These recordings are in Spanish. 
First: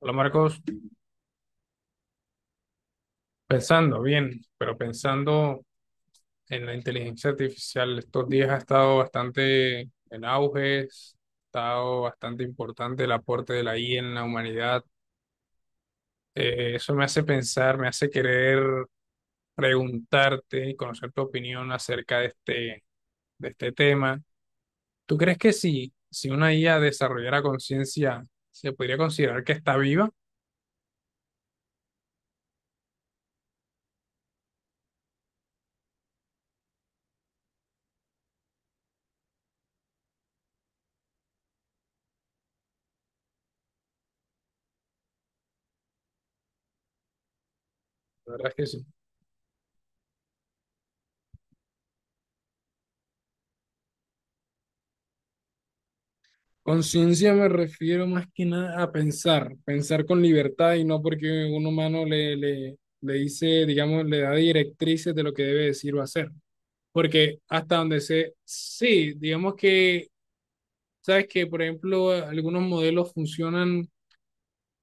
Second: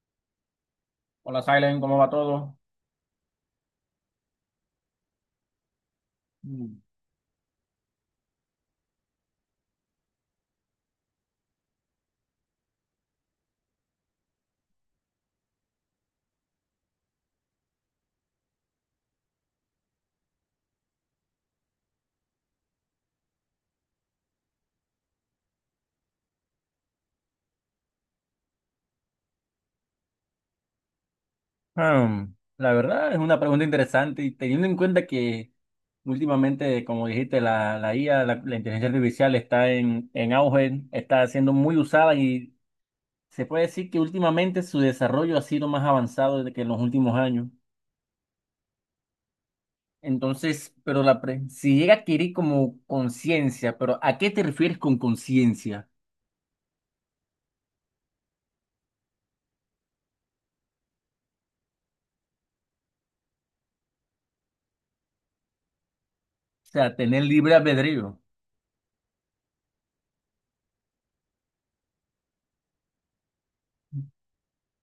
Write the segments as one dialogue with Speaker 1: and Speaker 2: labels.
Speaker 1: Hola Marcos,
Speaker 2: Hola, Silent, ¿cómo va todo?
Speaker 1: pensando bien, pero pensando en la
Speaker 2: Mm.
Speaker 1: inteligencia artificial, estos días ha estado bastante en auge, ha estado bastante importante el aporte de la IA en la humanidad. Eso me hace pensar, me hace querer preguntarte y conocer tu opinión acerca de este tema. ¿Tú crees que si una IA desarrollara conciencia, se podría considerar que está viva?
Speaker 2: Ah, la verdad es una pregunta interesante y teniendo en cuenta que últimamente, como dijiste, la IA, la inteligencia artificial está en auge, está siendo muy usada y se puede decir que últimamente su desarrollo ha sido más avanzado de que en los últimos años.
Speaker 1: La verdad es que sí.
Speaker 2: Entonces, pero si llega a adquirir como conciencia, pero ¿a qué te refieres con conciencia?
Speaker 1: Conciencia me refiero más que nada a pensar, pensar con libertad y no porque un humano le dice, digamos, le da directrices de lo que debe decir o hacer.
Speaker 2: O sea, tener
Speaker 1: Porque
Speaker 2: libre
Speaker 1: hasta donde
Speaker 2: albedrío.
Speaker 1: sé, sí, digamos que, sabes que, por ejemplo, algunos modelos funcionan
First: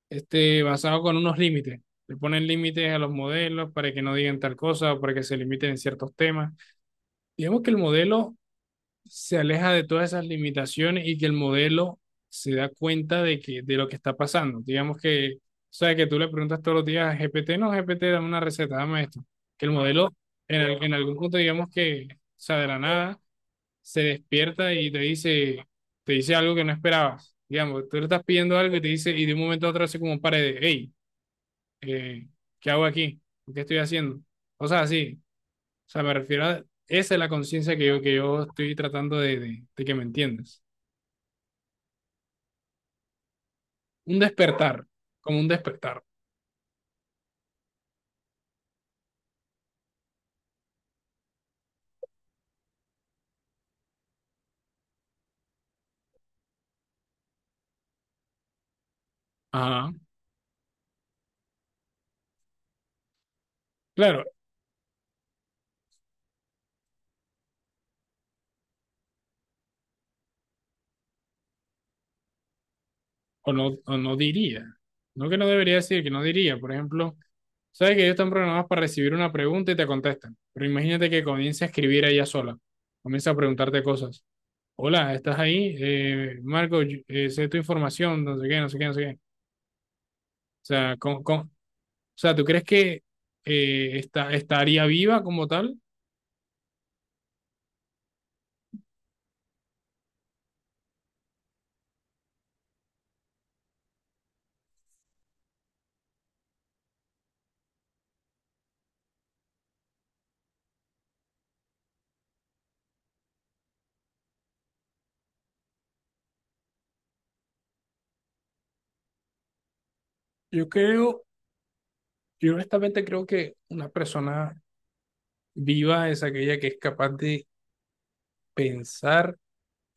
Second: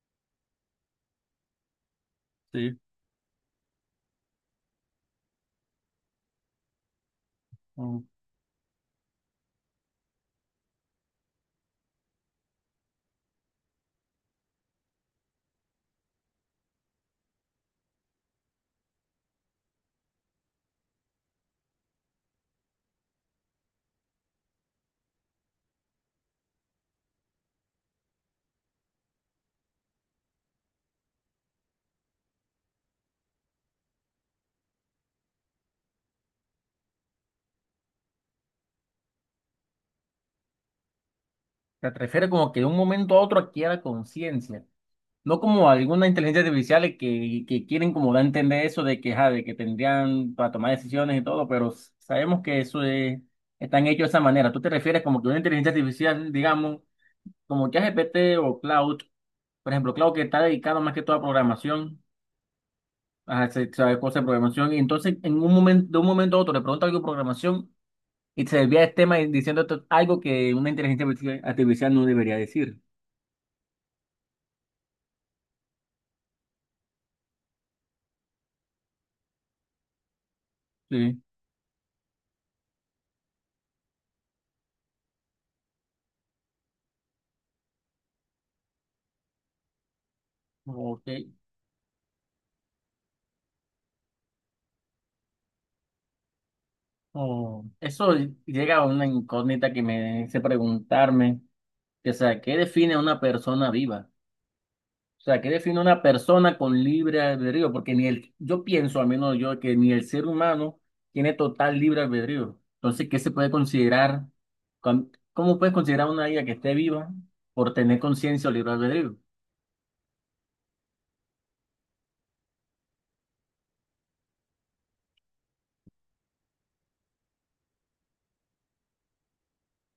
Speaker 1: basados con unos límites. Le ponen
Speaker 2: Sí.
Speaker 1: límites a los modelos para que no digan tal cosa para que se limiten en ciertos temas. Digamos que el
Speaker 2: Mm.
Speaker 1: modelo se aleja de todas esas limitaciones y que el modelo se da cuenta de lo que está pasando. Digamos que, o sea, que tú le preguntas todos los días a GPT, no, GPT, dame una receta, dame esto. Que el modelo, en algún punto, digamos que, o sea, de la nada, se despierta y te dice algo que no esperabas. Digamos, tú le estás pidiendo algo y te dice, y de un momento a otro hace como un par de, hey, eh, ¿qué hago aquí? ¿Qué estoy haciendo? O sea, sí, o sea, me refiero a, esa es la conciencia que yo estoy tratando de que me entiendas.
Speaker 2: ¿Te refieres como que de un momento a otro adquiera
Speaker 1: Un
Speaker 2: conciencia?
Speaker 1: despertar, como
Speaker 2: No
Speaker 1: un
Speaker 2: como
Speaker 1: despertar.
Speaker 2: alguna inteligencia artificial que quieren como dar a entender eso de que, ajá, de que tendrían para tomar decisiones y todo, pero sabemos que eso es, están hechos de esa manera. ¿Tú te refieres como que una inteligencia artificial, digamos, como ChatGPT o Cloud, por
Speaker 1: Ajá.
Speaker 2: ejemplo, Cloud que está dedicado más que todo a programación, a saber cosas
Speaker 1: Claro,
Speaker 2: de programación, y entonces en un momento, de un momento a otro le pregunta algo de programación y se desvía el tema y diciendo algo que una inteligencia artificial artificial no debería decir.
Speaker 1: o no diría. No que no debería decir, que no diría. Por ejemplo, sabes que ellos están programados para recibir una pregunta y te contestan. Pero imagínate
Speaker 2: Sí.
Speaker 1: que comience a escribir ella sola. Comienza a preguntarte cosas. Hola, ¿estás ahí? Marco, sé tu información, no sé qué, no sé qué, no sé qué. O sea,
Speaker 2: Ok.
Speaker 1: ¿tú crees que estaría viva como tal?
Speaker 2: Oh, eso llega a una incógnita que me hace preguntarme, que, o sea, ¿qué define a una persona viva? O sea, ¿qué define a una persona con libre albedrío? Porque ni el, yo pienso, al menos yo, que ni el ser humano tiene total libre albedrío. Entonces, ¿qué se puede considerar? ¿Cómo puedes considerar a una vida que esté viva por tener conciencia o libre albedrío?
Speaker 1: Yo creo Yo honestamente creo que una persona viva es aquella que es capaz de pensar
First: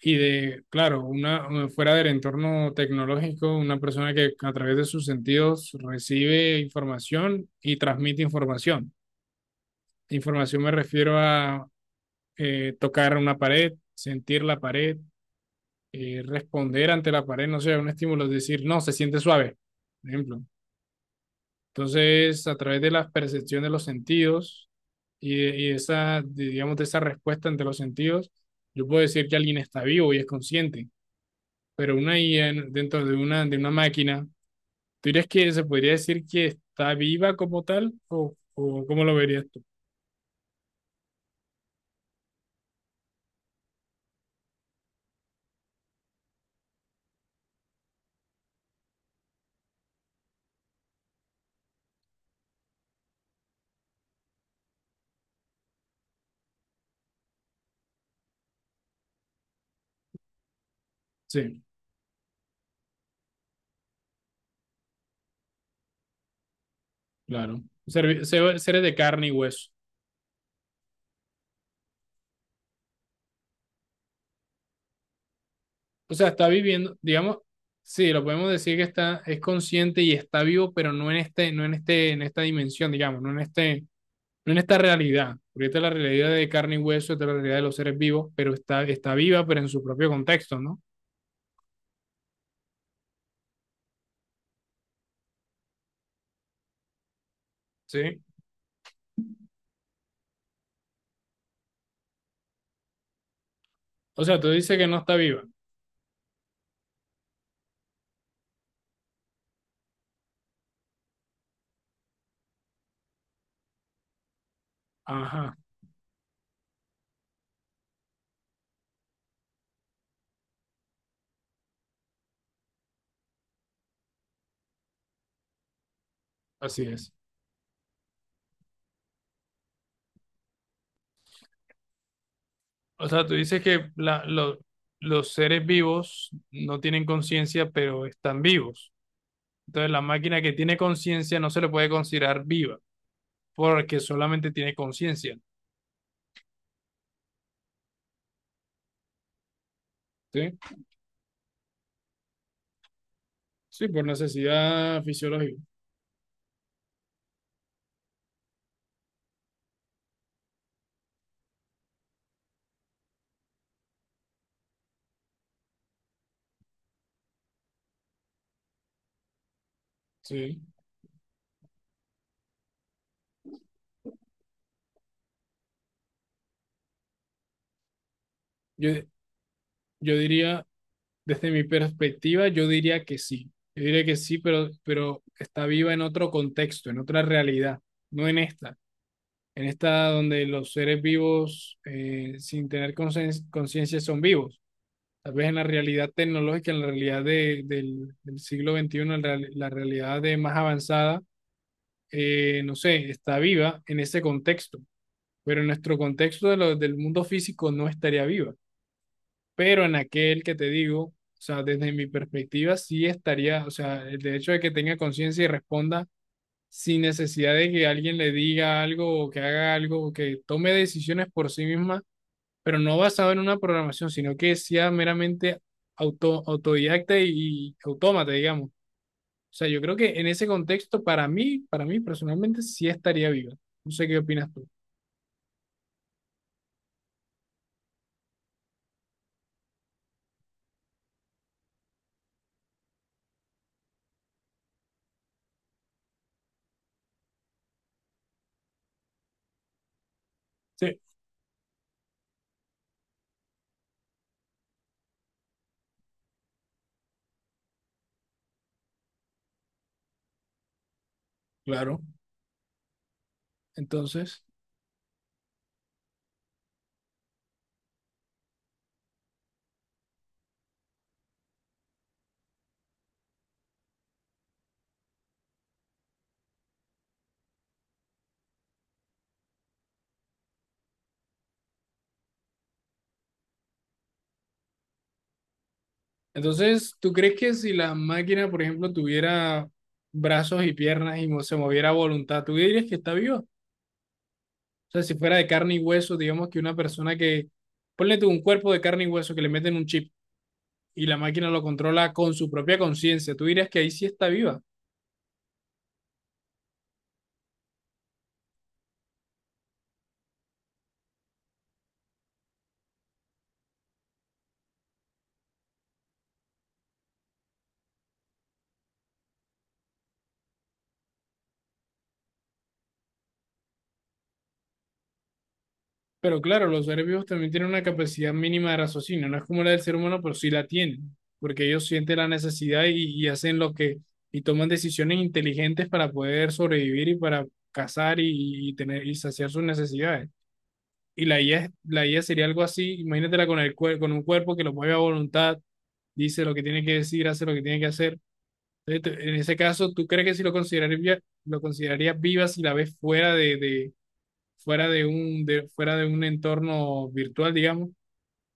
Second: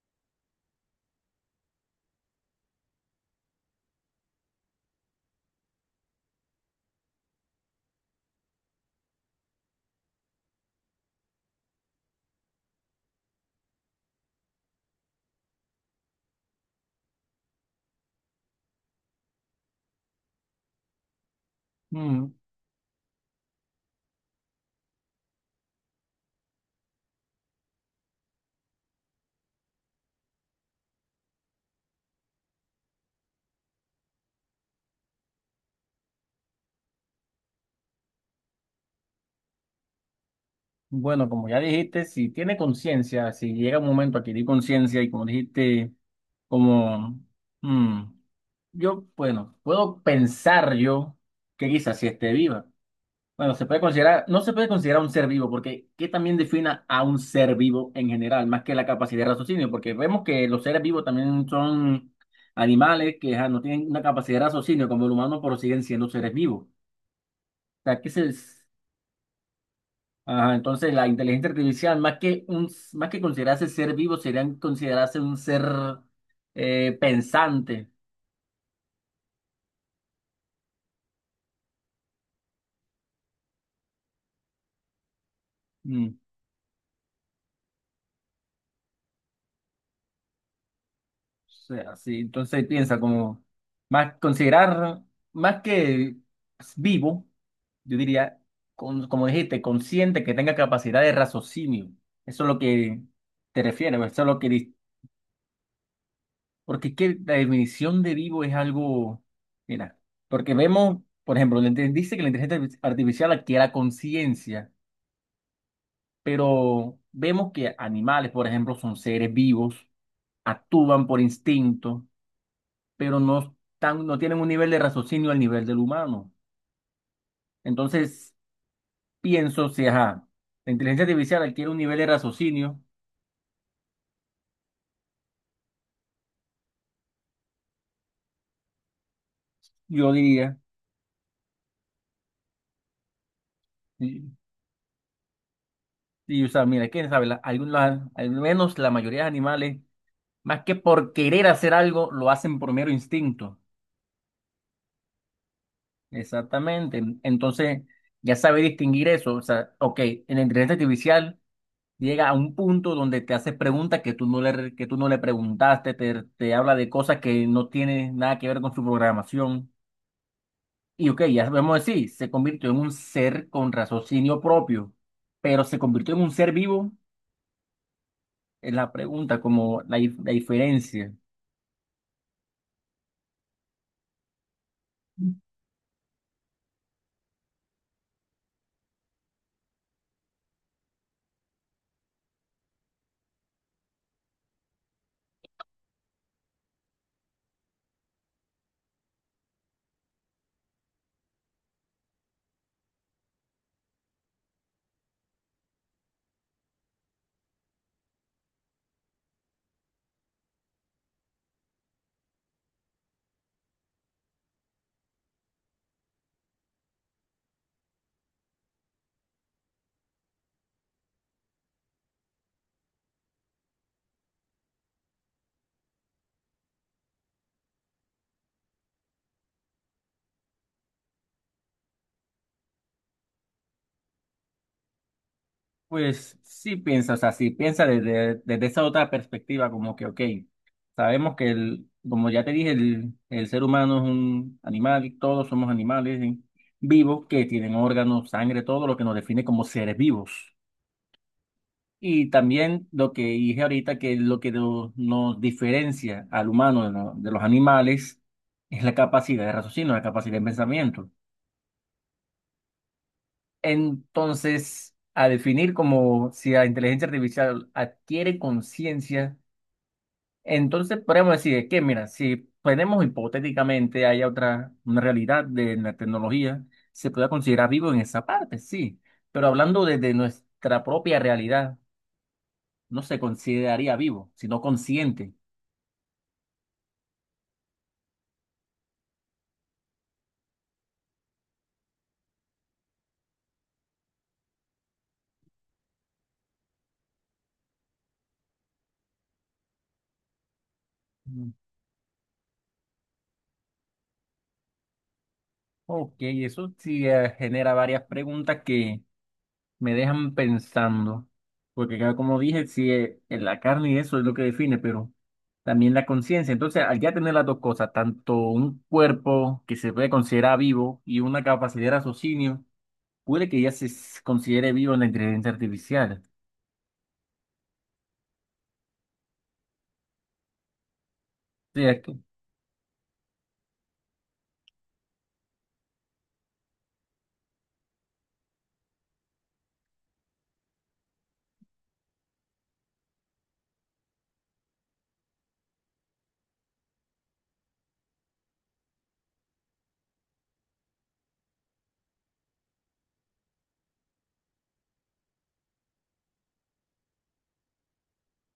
Speaker 1: y de, claro, una fuera del entorno tecnológico, una persona que a través de sus sentidos recibe información y transmite información. Información me refiero a tocar una pared, sentir la pared, responder ante la pared, no sé, un estímulo, decir, no, se siente suave, por ejemplo.
Speaker 2: Mm.
Speaker 1: Entonces, a través de la percepción de los sentidos y esa, digamos, de esa respuesta ante los sentidos, yo puedo decir que alguien está vivo y es consciente, pero una IA dentro de una máquina, ¿tú dirías que se podría decir que está viva como tal o cómo lo verías tú?
Speaker 2: Bueno, como ya dijiste, si tiene conciencia, si llega un momento a adquirir conciencia y como dijiste, como... mm, yo, bueno, puedo pensar yo que quizás si esté viva. Bueno, se puede considerar, no se puede considerar un ser vivo, porque ¿qué también defina a un ser vivo en general, más que la capacidad de raciocinio? Porque vemos que los seres vivos también
Speaker 1: Sí,
Speaker 2: son animales que ajá, no tienen una capacidad de raciocinio como el humano, pero siguen siendo seres vivos. O
Speaker 1: claro.
Speaker 2: sea,
Speaker 1: Seres de carne y hueso.
Speaker 2: ajá, entonces la inteligencia artificial, más que considerarse ser vivo, serían considerarse un ser
Speaker 1: O sea, está viviendo, digamos,
Speaker 2: pensante.
Speaker 1: sí, lo podemos decir que es consciente y está vivo, pero no en este, no en este, en esta dimensión, digamos, no en esta realidad, porque esta es la
Speaker 2: Mm.
Speaker 1: realidad de carne y hueso, esta es la realidad de los seres vivos, pero está viva, pero en su propio contexto, ¿no?
Speaker 2: Sí, entonces piensa como más considerar más que vivo, yo
Speaker 1: Sí.
Speaker 2: diría, como dijiste, consciente que tenga capacidad de raciocinio. Eso es lo que te refieres, eso
Speaker 1: O
Speaker 2: es
Speaker 1: sea,
Speaker 2: lo que
Speaker 1: tú dices que no está viva.
Speaker 2: porque es que la definición de vivo es algo, mira, porque vemos, por ejemplo, dice que la inteligencia artificial adquiere conciencia,
Speaker 1: Ajá,
Speaker 2: pero vemos que animales, por ejemplo, son seres vivos, actúan por instinto pero no tienen un nivel de raciocinio al nivel del humano.
Speaker 1: así es.
Speaker 2: Entonces, pienso, si ajá, la inteligencia artificial adquiere un nivel de raciocinio,
Speaker 1: O sea, tú dices que los seres vivos no tienen conciencia, pero están vivos. Entonces, la
Speaker 2: yo
Speaker 1: máquina que
Speaker 2: diría,
Speaker 1: tiene conciencia no se le puede considerar viva, porque
Speaker 2: y,
Speaker 1: solamente tiene conciencia.
Speaker 2: o sea, mira, quién sabe, al menos la mayoría de animales,
Speaker 1: Sí.
Speaker 2: más que por querer hacer algo, lo hacen por mero instinto.
Speaker 1: Sí, por necesidad fisiológica.
Speaker 2: Exactamente. Entonces, ya sabe distinguir eso. O sea, ok, en la inteligencia artificial. Llega a un punto donde te hace preguntas que tú no le preguntaste, te habla de cosas que no tienen nada que ver con su programación.
Speaker 1: Sí.
Speaker 2: Y ok, ya sabemos decir, se convirtió en un ser con raciocinio propio, pero se convirtió en un ser vivo, es la
Speaker 1: Yo,
Speaker 2: pregunta, como
Speaker 1: yo
Speaker 2: la
Speaker 1: diría,
Speaker 2: diferencia.
Speaker 1: Desde mi perspectiva, yo diría que sí. Yo diría que sí, pero está viva en otro contexto, en otra realidad, no en esta. En esta donde los seres vivos, sin tener conciencia, son vivos. Tal vez en la realidad tecnológica, en la realidad del siglo XXI, la realidad de más avanzada, no sé, está viva en ese contexto, pero en nuestro contexto del mundo físico no estaría viva pero en aquel que te digo, o sea, desde mi perspectiva sí estaría, o sea, el hecho de que tenga conciencia y responda sin necesidad de que alguien le diga algo o que haga algo o que tome decisiones por sí misma, pero no basado en una programación, sino que sea meramente autodidacta y autómata, digamos. O sea, yo creo que en ese contexto, para mí personalmente, sí estaría viva. No sé qué opinas tú.
Speaker 2: Pues sí piensa, o sea, sí piensa desde esa otra perspectiva, como que, ok, sabemos que el, como ya te dije, el ser humano es un animal, todos somos animales ¿sí? Vivos que tienen órganos, sangre, todo lo que nos define como seres vivos.
Speaker 1: Sí,
Speaker 2: Y también lo que dije ahorita, que lo que no- nos diferencia al humano de los animales es la capacidad de raciocinio, la capacidad de pensamiento.
Speaker 1: claro. Entonces,
Speaker 2: Entonces, a definir como si la inteligencia artificial adquiere conciencia, entonces podemos decir que, mira, si tenemos hipotéticamente haya otra una realidad de la tecnología, se puede considerar vivo en esa parte, sí, pero hablando desde nuestra propia realidad, no se consideraría vivo, sino consciente.
Speaker 1: Entonces, ¿tú crees que si la máquina, por ejemplo, tuviera brazos y piernas y se moviera a voluntad, tú dirías que está viva? O sea, si fuera de carne y hueso, digamos que una persona que, ponle tú un cuerpo de carne y hueso que le meten un chip y la máquina
Speaker 2: Mm.
Speaker 1: lo controla con su propia conciencia, ¿tú dirías que ahí sí está viva?
Speaker 2: Ok, eso sí genera varias preguntas que me dejan pensando, porque claro, como dije, sí, en la carne y eso es lo que define, pero también la conciencia. Entonces, al ya tener las dos cosas, tanto un cuerpo que se puede considerar vivo y una capacidad de raciocinio, puede que ya considere vivo en la inteligencia artificial,
Speaker 1: Pero claro, los seres vivos también tienen una capacidad mínima de raciocinio, no es como la del ser humano, pero sí la tienen, porque ellos
Speaker 2: ¿cierto?
Speaker 1: sienten la necesidad y hacen lo que, y toman decisiones inteligentes para poder sobrevivir y para cazar y tener y saciar sus necesidades. Y la IA, la IA sería algo así, imagínatela con con un cuerpo que lo mueve a voluntad, dice lo que tiene que decir, hace lo que tiene que hacer. Entonces, en ese caso, ¿tú crees que si lo considerarías, lo considerarías viva si la ves fuera fuera de un entorno virtual, digamos,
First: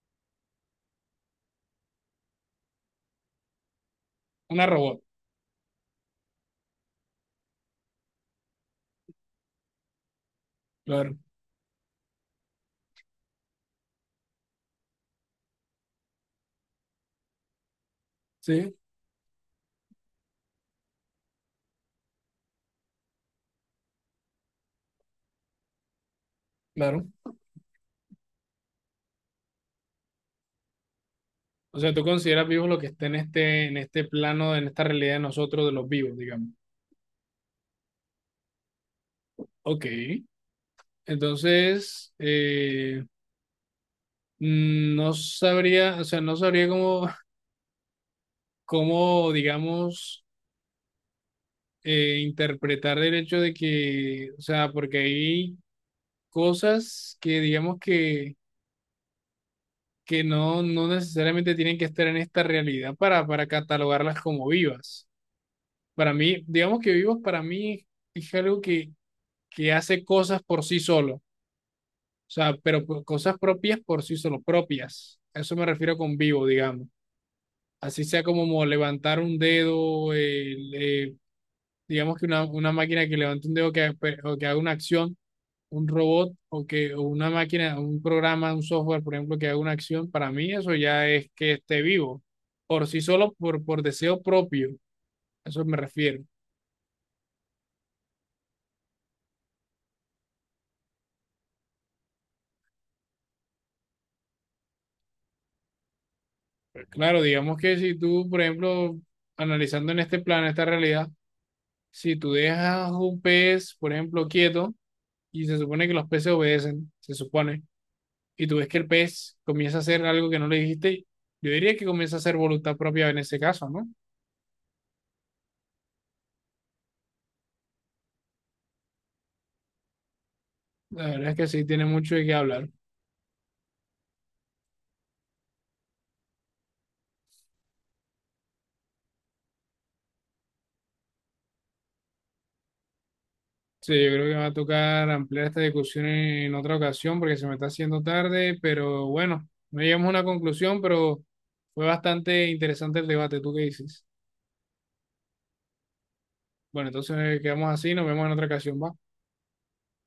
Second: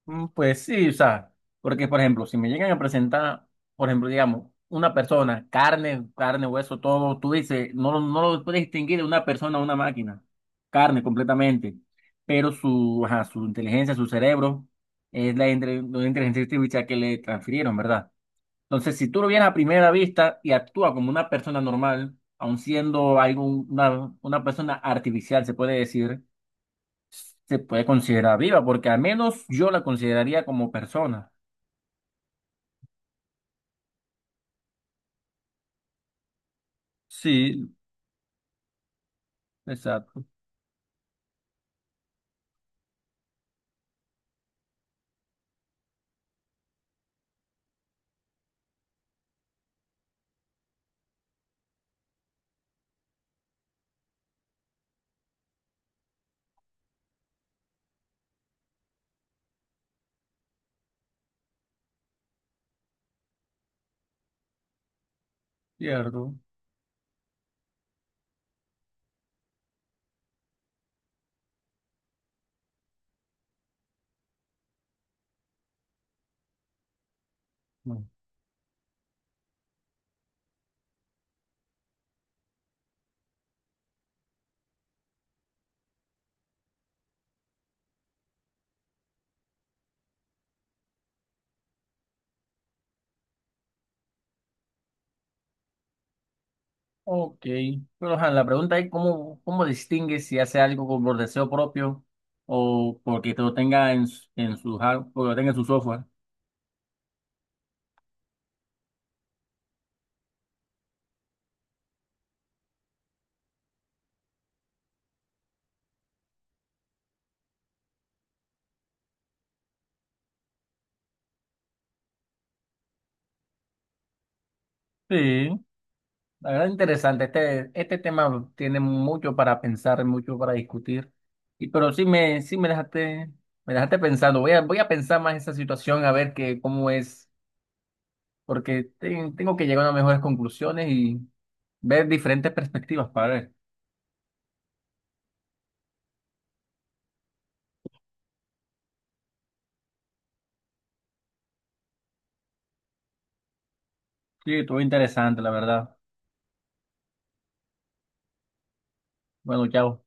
Speaker 2: Mm. Pues sí, o sea, porque por ejemplo, si me llegan a presentar, por ejemplo, digamos,
Speaker 1: una
Speaker 2: una
Speaker 1: robot.
Speaker 2: persona, carne, hueso, todo, tú dices, no, no lo puedes distinguir de una persona a una máquina, carne
Speaker 1: Claro,
Speaker 2: completamente, pero ajá, su inteligencia, su cerebro, es la inteligencia artificial que le transfirieron, ¿verdad?
Speaker 1: sí,
Speaker 2: Entonces, si tú lo vienes a primera vista y actúa como una persona normal, aun siendo algo, una persona artificial, se puede decir,
Speaker 1: claro.
Speaker 2: se puede considerar viva, porque al menos yo la consideraría como persona.
Speaker 1: O sea, tú consideras vivos lo que está en este, plano, en esta realidad de nosotros, de los vivos, digamos.
Speaker 2: Sí.
Speaker 1: Ok,
Speaker 2: Exacto.
Speaker 1: entonces, no sabría, o sea, no sabría cómo digamos, interpretar el hecho de que, o sea, porque hay cosas que, digamos que no necesariamente tienen que estar en esta realidad para catalogarlas como vivas. Para
Speaker 2: Cierto.
Speaker 1: mí, digamos que vivas para mí es algo que hace cosas por sí solo, o sea, pero cosas propias por sí solo, propias. A eso me refiero con vivo, digamos. Así
Speaker 2: Mm.
Speaker 1: sea como levantar un dedo, digamos que una máquina que levante un dedo o que haga una acción un robot o una máquina, un programa, un software, por ejemplo, que haga una acción, para mí eso ya es que esté vivo, por sí solo, por deseo propio, a eso me refiero.
Speaker 2: Ok, pero ajá, la pregunta es cómo, cómo distingues si hace algo por deseo propio o porque te lo tenga en, en su porque lo tenga en su software.
Speaker 1: Pero claro, digamos que si tú, por ejemplo, analizando en este plano, esta realidad, si tú dejas un pez, por ejemplo, quieto, y se supone que los peces obedecen, se supone, y tú ves que el pez comienza a hacer algo que no le dijiste, yo diría que comienza a hacer voluntad propia en ese caso, ¿no?
Speaker 2: Sí, la verdad interesante. Este tema tiene mucho para pensar, mucho para
Speaker 1: La
Speaker 2: discutir.
Speaker 1: verdad es que sí
Speaker 2: Y
Speaker 1: tiene
Speaker 2: pero
Speaker 1: mucho de qué
Speaker 2: sí
Speaker 1: hablar.
Speaker 2: me dejaste pensando. Voy a pensar más esa situación a ver que cómo es. Porque tengo que llegar a mejores conclusiones y ver diferentes perspectivas para ver.
Speaker 1: Sí, yo creo que va a tocar ampliar esta discusión en otra ocasión porque se me está haciendo tarde, pero bueno, no llegamos a una conclusión, pero fue bastante interesante el debate. ¿Tú qué dices?
Speaker 2: Sí, estuvo interesante, la verdad.
Speaker 1: Bueno, entonces quedamos así, nos vemos en otra ocasión, ¿va?
Speaker 2: Bueno, chao.